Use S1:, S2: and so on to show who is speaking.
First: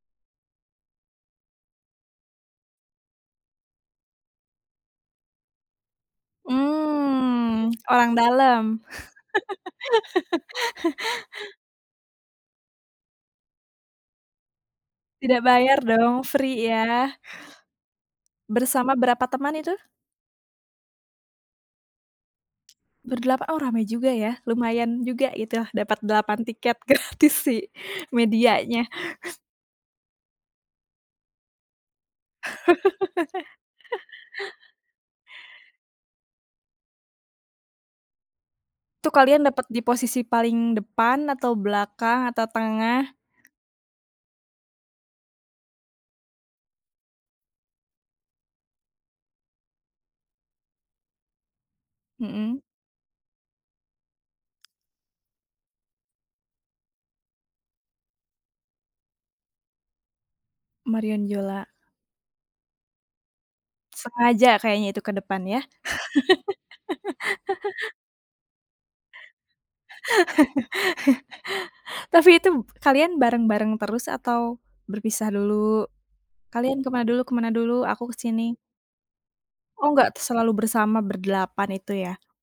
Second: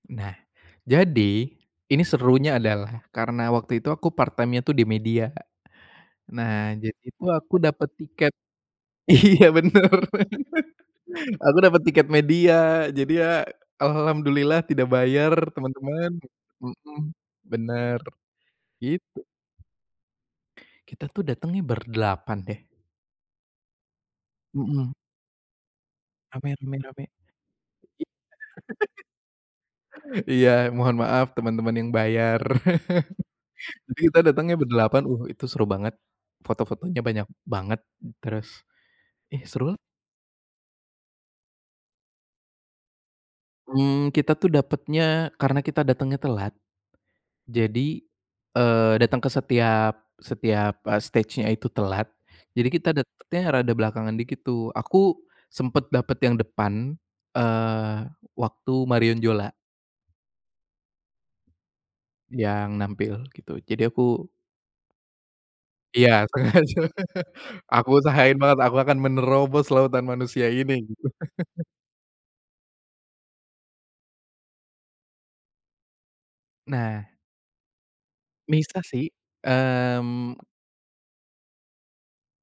S1: Nah, jadi, ini serunya adalah karena waktu itu aku part time-nya tuh di media, Kak. Nah, jadi itu aku
S2: Mmm,
S1: dapat
S2: orang
S1: tiket,
S2: dalam.
S1: iya bener, aku dapat tiket media jadi ya al alhamdulillah tidak bayar
S2: Tidak bayar
S1: temen-temen.
S2: dong, free
S1: Mhm.
S2: ya?
S1: Bener,
S2: Bersama
S1: gitu.
S2: berapa teman itu?
S1: Kita tuh datangnya berdelapan deh.
S2: Berdelapan orang, oh rame juga ya,
S1: Mhm.
S2: lumayan juga itu dapat 8
S1: Rame
S2: tiket
S1: rame rame. [unintelligible]
S2: gratis si medianya.
S1: Lumayan rame. Iya, mohon maaf temen-temen yang bayar. Nanti kita datangnya berdelapan, uh, itu seru banget, foto-fotonya banyak banget, terus,
S2: Itu kalian
S1: ih,
S2: dapet
S1: seru lah.
S2: di posisi paling depan, atau belakang, atau tengah?
S1: Mmm, kita tuh dapatnya karena kita datangnya telat, jadi, eee, datang ke setiap setiap, eee, stage-nya itu telat,
S2: Mhm.
S1: jadi kita dapatnya rada belakangan dikit tuh. Aku, sempat dapat yang depan, eee, waktu Marion Jola
S2: Marion Jola.
S1: yang nampil gitu, Jadi aku
S2: Sengaja kayaknya itu ke depan ya?
S1: Iya, sengaja. Aku usahain banget aku akan menerobos lautan manusia ini, gitu.
S2: Tapi itu kalian bareng-bareng terus, atau, berpisah dulu? "Kalian ke
S1: Nah
S2: mana dulu ke mana dulu? Aku ke sini."
S1: Misah sih,
S2: Oh enggak t
S1: mmm.
S2: selalu bersama berdelapan itu ya?